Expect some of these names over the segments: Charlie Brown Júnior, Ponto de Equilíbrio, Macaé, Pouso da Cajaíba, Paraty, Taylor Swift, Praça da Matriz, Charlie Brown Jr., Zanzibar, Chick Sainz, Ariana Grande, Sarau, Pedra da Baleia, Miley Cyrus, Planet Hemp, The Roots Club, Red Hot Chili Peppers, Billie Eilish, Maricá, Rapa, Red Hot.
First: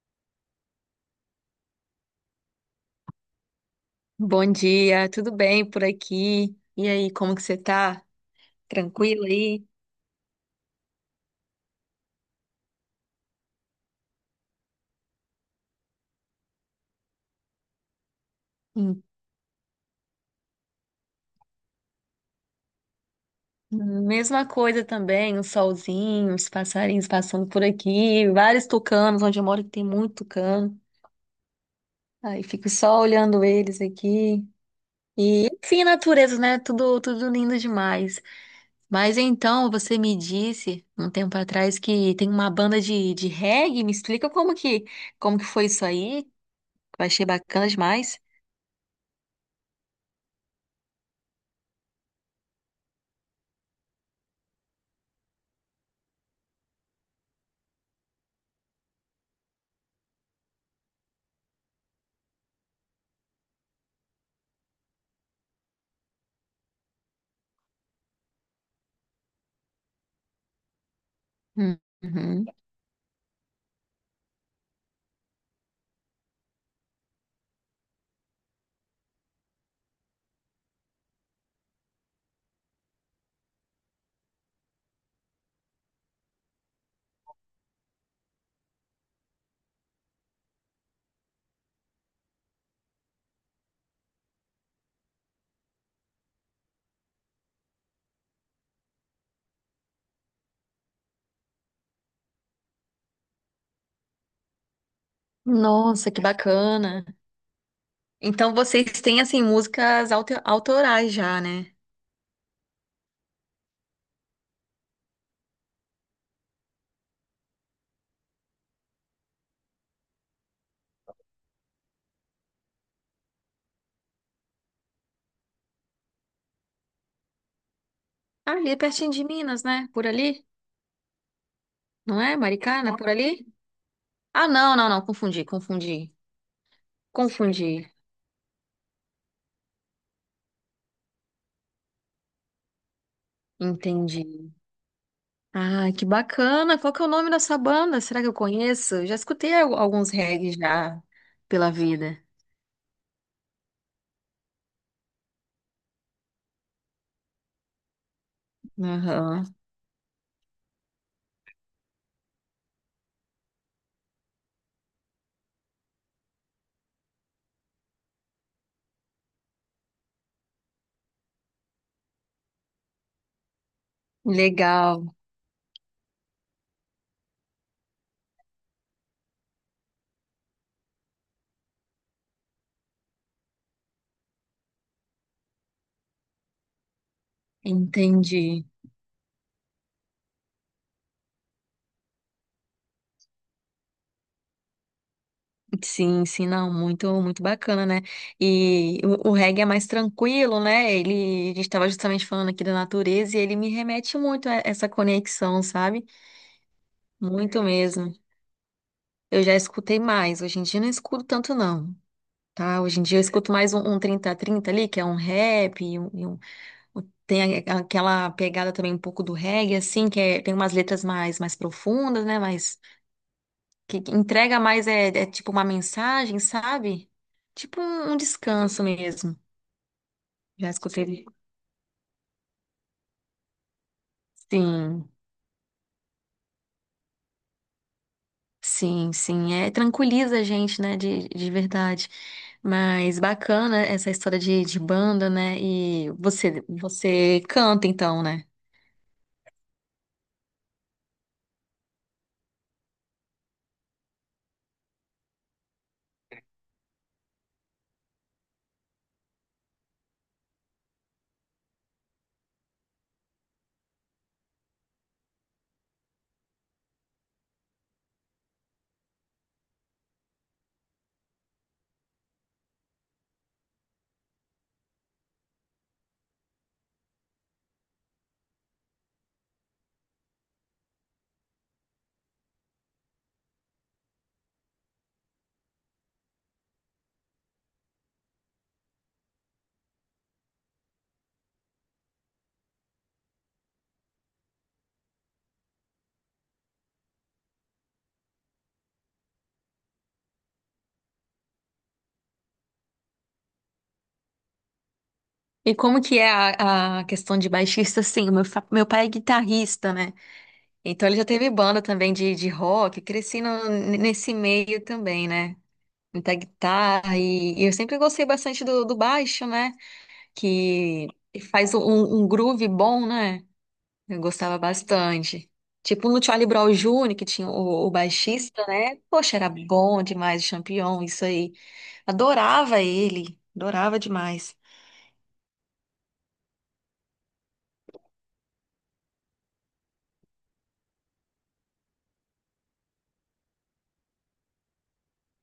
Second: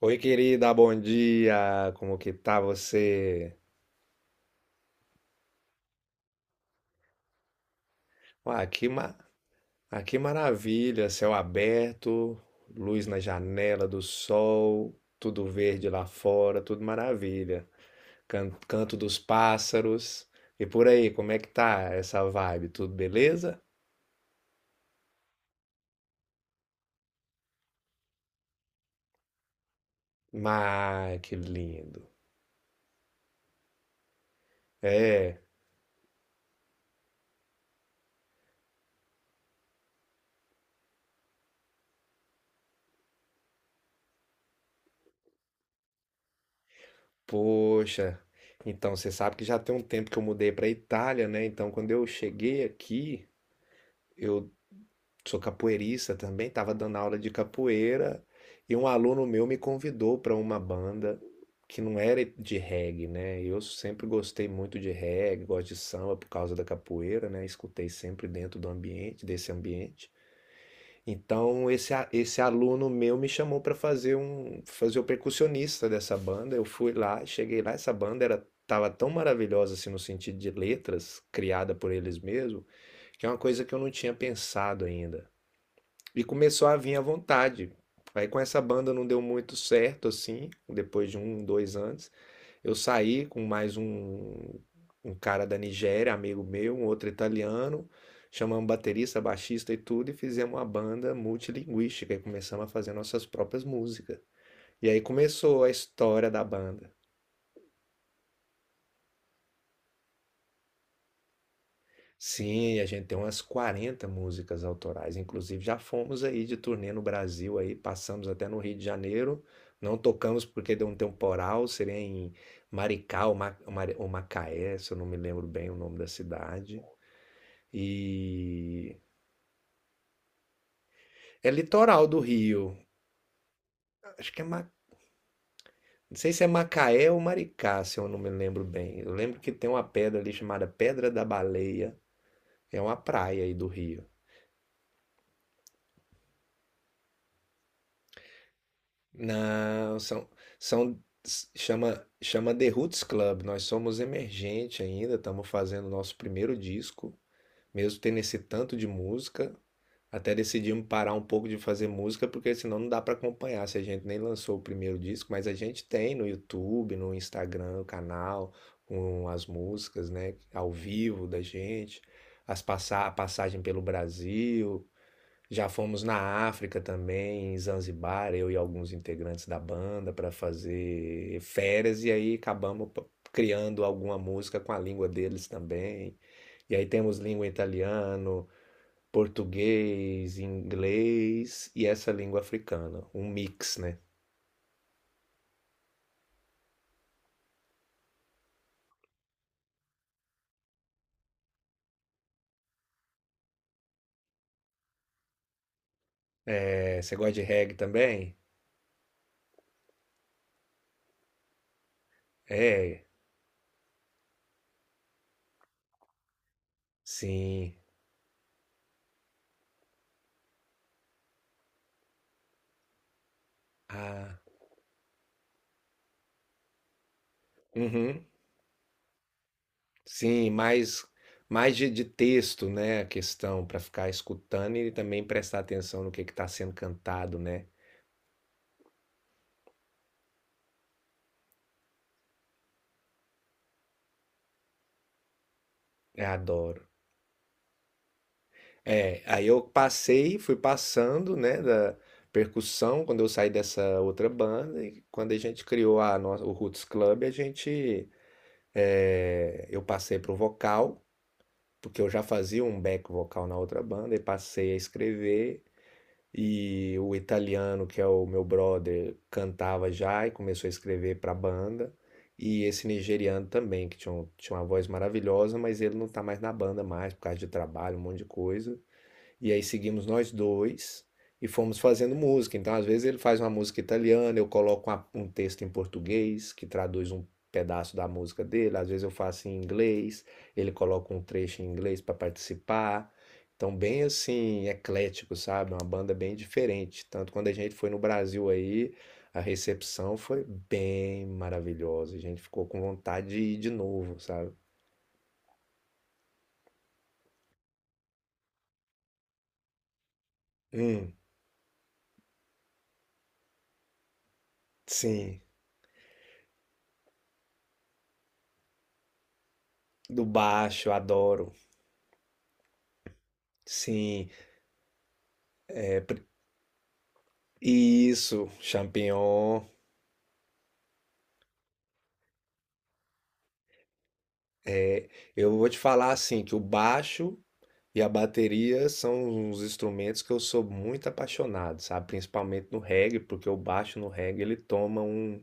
Oi, querida, bom dia. Como que tá você? Bom dia, tudo bem por aqui? E aí, como que você tá? Ah, que ma... Tranquilo aí? ah, que maravilha, céu aberto, luz na janela do sol, tudo verde lá fora, tudo maravilha. Canto Hum. dos pássaros. E por aí, como é que tá essa vibe? Tudo beleza? Mesma coisa também, o solzinho, os passarinhos passando por aqui, vários tucanos, onde eu moro que tem muito tucano. Mas que lindo. Aí fico só olhando eles aqui. É, E, enfim, natureza, né? Tudo lindo demais. Mas então, você me disse um tempo atrás que tem uma banda de reggae. Me explica como que foi isso aí? Eu achei bacana demais. poxa. Então, você sabe que já tem um tempo que eu mudei para Itália, né? Então, quando eu cheguei aqui, eu sou capoeirista também, estava dando aula de capoeira e um aluno meu me convidou para uma banda que não era de reggae, né? Eu sempre gostei muito de reggae, gosto de samba por causa da capoeira, né? Escutei sempre dentro do ambiente, desse ambiente. Então esse Uhum. aluno meu me chamou para fazer o percussionista dessa banda. Eu fui lá, cheguei lá, essa banda era tava tão maravilhosa assim no sentido de letras, criada por eles mesmos, que é uma coisa que eu não tinha pensado ainda. E começou a vir à vontade. Aí com essa banda não deu muito certo, assim, depois de um, dois anos. Eu saí com um cara da Nigéria, amigo meu, um outro italiano. Chamamos baterista, baixista e tudo, e fizemos uma banda multilinguística e começamos a fazer nossas próprias músicas. E aí começou a Nossa, que história da banda. bacana. Então vocês têm assim músicas autorais já, né? Sim, a gente tem umas 40 músicas autorais, inclusive já fomos aí de turnê no Brasil aí, passamos até no Rio de Janeiro, não tocamos porque deu um temporal, seria em Maricá ou Macaé, se eu não me lembro bem o nome da cidade. Ali E pertinho de Minas, né? Por ali, é litoral do não é? Rio. Maricana, por ali? Acho que é Ah, Ma... não, não, não, confundi, confundi. não sei se é Macaé ou Confundi. Maricá, se eu não me lembro bem. Eu lembro que tem uma pedra ali chamada Pedra da Baleia, é uma praia aí do Rio. Entendi. Ah, que bacana. Qual que é o nome dessa banda? Será que eu conheço? Eu já escutei Não, alguns são, reggae são já pela chama vida. The Roots Club. Nós somos emergente ainda, estamos fazendo nosso primeiro disco, mesmo tendo esse tanto de Aham. música. Até decidimos parar um pouco de fazer música, porque senão não dá para acompanhar. Se a gente nem lançou o primeiro disco, mas a gente tem no YouTube, no Instagram, o canal com as músicas, né, ao vivo da gente, as passagem pelo Brasil, Legal. já fomos na África também, em Zanzibar, eu e alguns integrantes da banda para fazer férias e aí criando alguma música com a língua deles também. E aí temos língua italiano, Entendi. português, inglês e essa língua africana, um mix, né? Sim, sim, não, muito, muito bacana, né? E o reggae é mais tranquilo, né? A gente estava justamente falando aqui da natureza e ele me remete muito a essa conexão, sabe? É, você gosta de Muito reggae mesmo. também? Eu já escutei mais, hoje em dia eu não escuto tanto não, tá? Hoje em É, dia eu escuto mais um trinta a trinta ali, que é um rap, um- tem sim. Aquela pegada também um pouco do reggae, assim, tem umas letras mais profundas, né? Mais, que Ah, entrega mais é tipo uma mensagem, sabe? Tipo um uhum. descanso mesmo. Sim, Já escutei ele. mais de texto, né, a questão para ficar escutando e Sim, também prestar atenção no que está sendo cantado, né? sim, sim. É, tranquiliza a gente, né? De verdade. Mas bacana essa história de banda, né? E Eu você, adoro. você canta então, né? É, aí eu passei, fui passando, né, da percussão quando eu saí dessa outra banda e quando a gente criou a nossa, o Roots Club, a gente é, eu passei pro vocal, porque eu já fazia um back vocal na outra banda e passei a escrever. E o italiano, que é o meu brother, cantava já e começou a escrever para a banda. E esse nigeriano também, que tinha uma voz maravilhosa, mas ele não tá mais na banda mais por causa de trabalho, um monte de coisa. E aí seguimos nós dois e fomos fazendo música. Então, às vezes, ele faz uma música italiana, eu coloco um texto em português que traduz um pedaço da música dele, às vezes eu faço em inglês, ele coloca um trecho em inglês para participar. Então, bem assim, eclético, sabe? Uma banda bem diferente. Tanto quando a gente foi no Brasil aí, a recepção foi bem maravilhosa. A gente ficou com vontade de ir de novo, sabe? E como que é a questão de baixista? Sim, meu pai é guitarrista, né? Então Hum, ele já teve banda também de rock, cresci nesse meio também, sim. né? Muita guitarra e eu sempre gostei bastante do baixo, né? Do baixo, Que adoro. faz um groove bom, né? Eu Sim. gostava bastante. É. Tipo no Charlie Brown Júnior que tinha o Isso, baixista, né? Poxa, era champignon. bom demais, o Champion, isso aí. Adorava ele, adorava demais. É, eu vou te falar assim que o baixo e a bateria são os instrumentos que eu sou muito apaixonado, sabe? Principalmente no reggae, porque o baixo no reggae ele toma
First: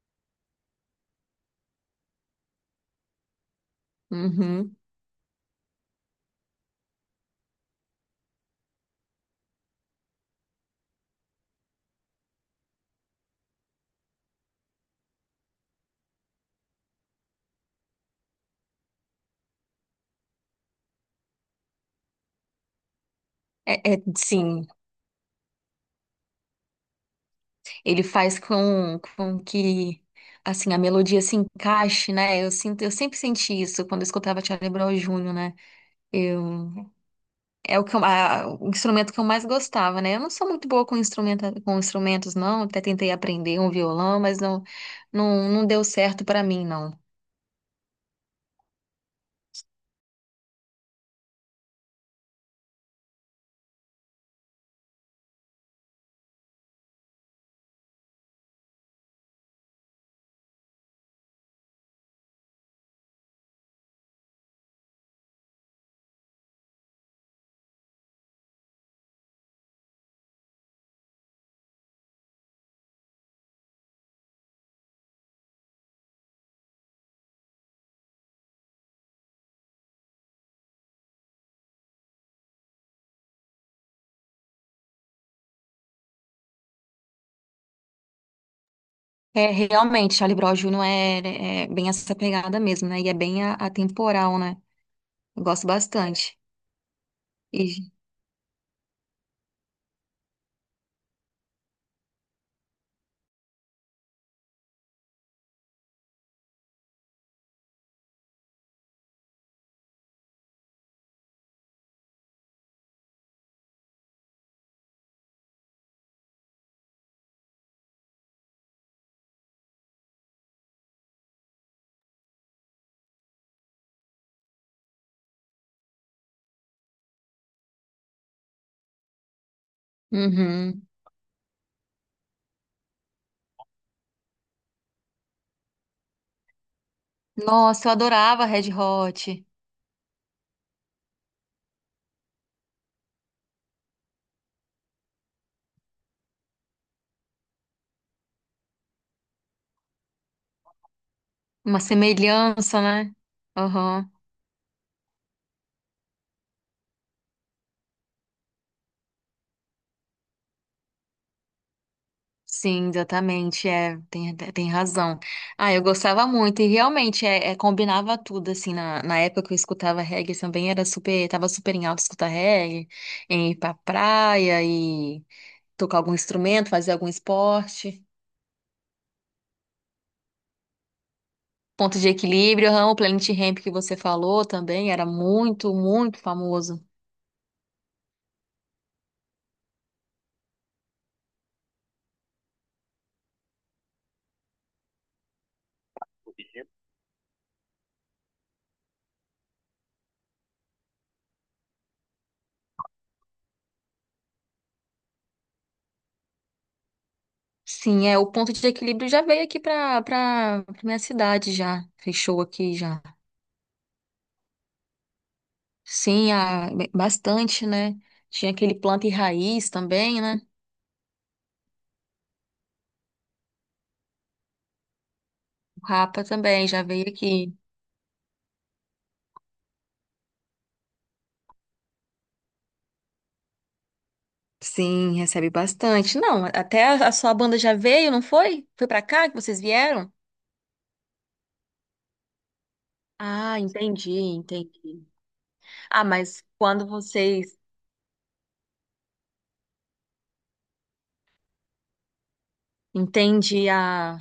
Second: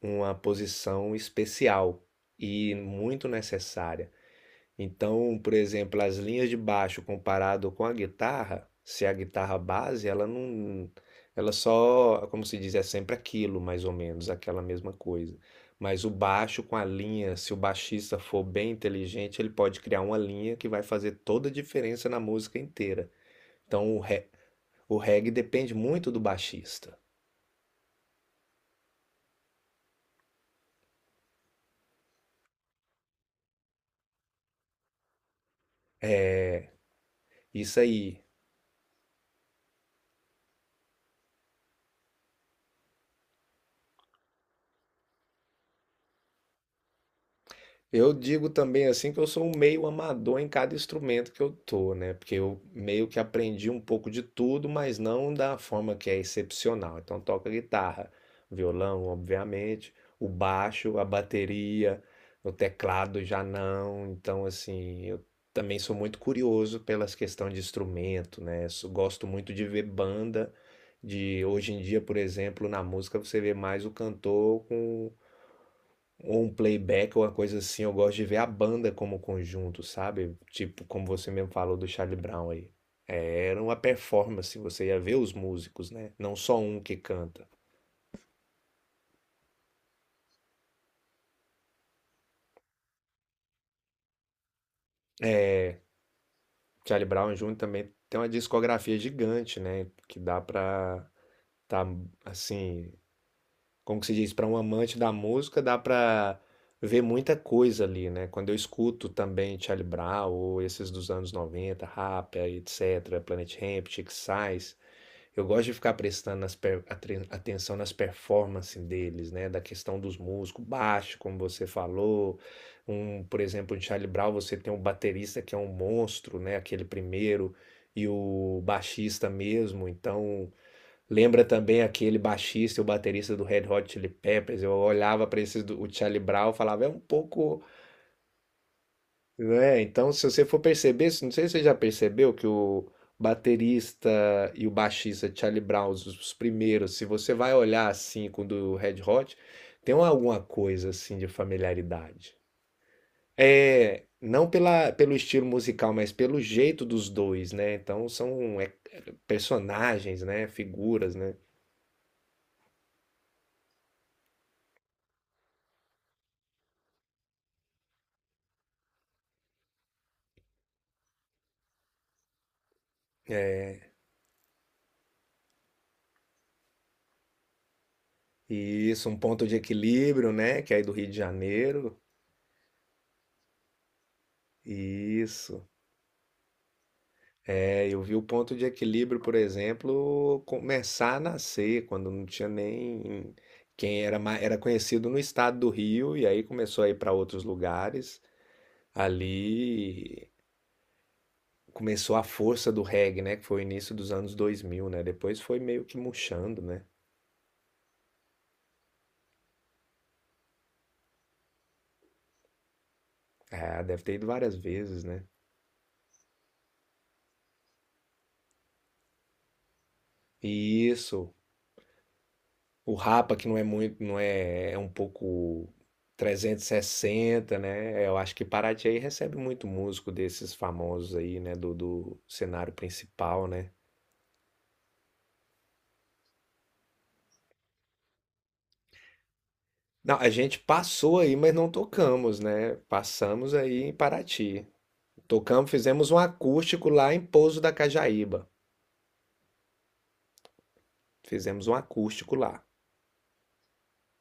uma posição especial e muito necessária. Uhum. Então, por exemplo, as linhas de baixo comparado com a guitarra, se é a guitarra base, ela não, ela só, como se diz, é sempre aquilo, mais ou menos, aquela mesma coisa. Mas o baixo com a linha, se o baixista for bem inteligente, ele pode criar uma linha que vai fazer toda a diferença na música inteira. Então, o, re- Sim, o reggae depende muito do baixista. ele faz com que assim a melodia se encaixe, né? Eu sempre senti isso quando eu escutava Charlie Brown Júnior, né? eu Isso É o que aí. O instrumento que eu mais gostava, né? Eu não sou muito boa com instrumentos, não. Até tentei aprender um violão, mas não, não, não deu certo pra mim, não. Eu digo também assim que eu sou um meio amador em cada instrumento que eu tô, né? Porque eu meio que aprendi um pouco de tudo, mas não da forma que é excepcional. Então toco guitarra, violão, obviamente, o baixo, a bateria, o teclado já não. Então assim, eu também sou muito curioso pelas questões de instrumento, né? Gosto muito de ver banda de hoje em dia, por exemplo, na música você vê mais o cantor com ou um playback ou uma coisa assim, eu gosto de ver a banda como conjunto, sabe? Tipo, como você mesmo falou do Charlie Brown aí. É, era uma performance, você ia ver os músicos, né? Não só um que canta. É, realmente, Charlie Brown Jr. é bem essa pegada mesmo, né? E é bem atemporal, né? Eu É, gosto bastante. Charlie Brown Jr. E- também tem uma discografia gigante, né? Que dá pra tá, assim, como que se diz, para um amante da música, dá para ver muita coisa ali, né? Quando eu escuto também Charlie Brown ou esses dos anos 90 Rapa, etc, Planet Hemp, Chick Sainz, eu gosto de ficar prestando atenção nas performances deles, né? Da questão dos músicos, baixo, como você falou. Um, por exemplo, em Charlie Brown você tem um baterista que é um monstro, né? Aquele primeiro, e o baixista mesmo. Então, Uhum. lembra também aquele baixista e o baterista do Red Hot Chili Peppers. Eu olhava para esses do o Charlie Brown, e falava, é um pouco, Nossa, eu adorava Red Hot. né? Então, se você for perceber, não sei se você já percebeu que o baterista e o baixista de Charlie Brown, os primeiros, se você vai olhar assim com o do Red Hot, tem alguma coisa assim de Uma familiaridade. semelhança, né? É, não pela, pelo estilo musical, mas pelo jeito dos dois, né? Então são é, personagens, né? Figuras, né? Sim, exatamente, é, tem razão. Ah, eu gostava muito, e realmente, combinava tudo, assim, na época que eu escutava reggae também, tava super em alta escutar reggae, em ir pra praia e tocar algum instrumento, fazer algum esporte. Isso, um ponto de equilíbrio, né? Que é aí do Rio de Janeiro. Ponto de equilíbrio, aham, o Planet Hemp que você falou também, era Isso. muito, muito famoso. É, eu vi o ponto de equilíbrio, por exemplo, começar a nascer, quando não tinha nem quem era, era conhecido no estado do Rio, e aí começou a ir para outros lugares. Ali começou a força do reggae, né? Que foi o início dos anos dois mil, né? Depois foi meio que murchando, né? Sim, é, o ponto de equilíbrio já veio aqui pra minha cidade já, fechou aqui já. É, deve ter ido várias vezes, né? Sim, bastante, né? Tinha aquele planta e raiz também, né? Isso. O Rapa, que não é muito, não é, é um pouco O Rapa trezentos também e já veio aqui. sessenta, né? Eu acho que Paraty aí recebe muito músico desses famosos aí, né? Do, do cenário principal, né? Sim, recebe bastante. Não, até a sua banda já veio, não foi? Foi pra cá que vocês vieram? Não, a gente passou aí, mas não tocamos, né? Passamos Ah, aí em entendi, Paraty. entendi. Tocamos, Ah, fizemos um mas quando acústico lá em vocês Pouso da Cajaíba. Fizemos um acústico lá. entendi, a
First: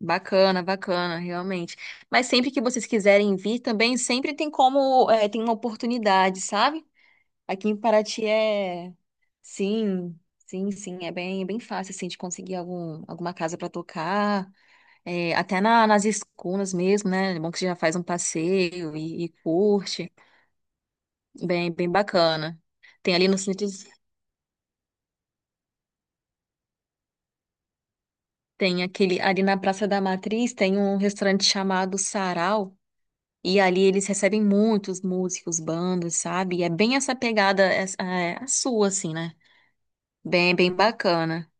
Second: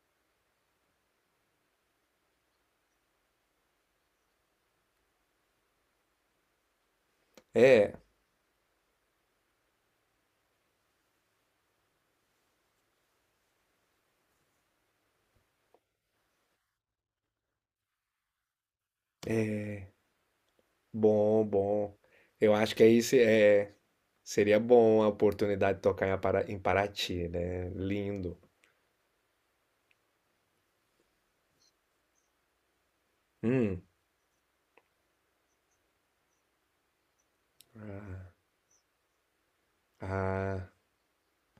bacana, bacana, realmente. Mas sempre que vocês quiserem vir também, sempre tem como, é, tem uma oportunidade, sabe? Aqui em É, Paraty é. Sim, sim, sim. É bem, bem fácil, assim, de conseguir alguma casa para tocar. É, até nas escunas mesmo, né? É bom que você já faz um passeio e curte. bom, Bem, bem bom. Eu bacana. acho que aí Tem ali no centro, seria bom a oportunidade de tocar em Paraty, né? Lindo. tem aquele. Ali na Praça da Matriz tem um restaurante chamado Sarau. E ali Hum. eles recebem muitos músicos, bandas, sabe? E é bem essa pegada, é, a sua, assim, né? Bem, Ah. bem bacana.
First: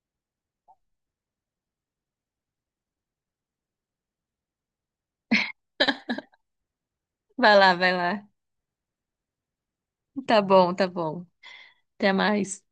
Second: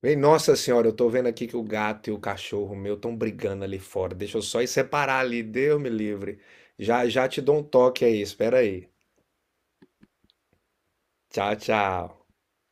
Bem, nossa senhora, eu tô vendo aqui que o gato e o cachorro meu estão brigando ali fora. Deixa eu só ir separar ali, Deus me livre. Já já te Vai dou um lá, vai toque aí, lá. espera aí. Tá bom, tá bom. Tchau, Até tchau. mais.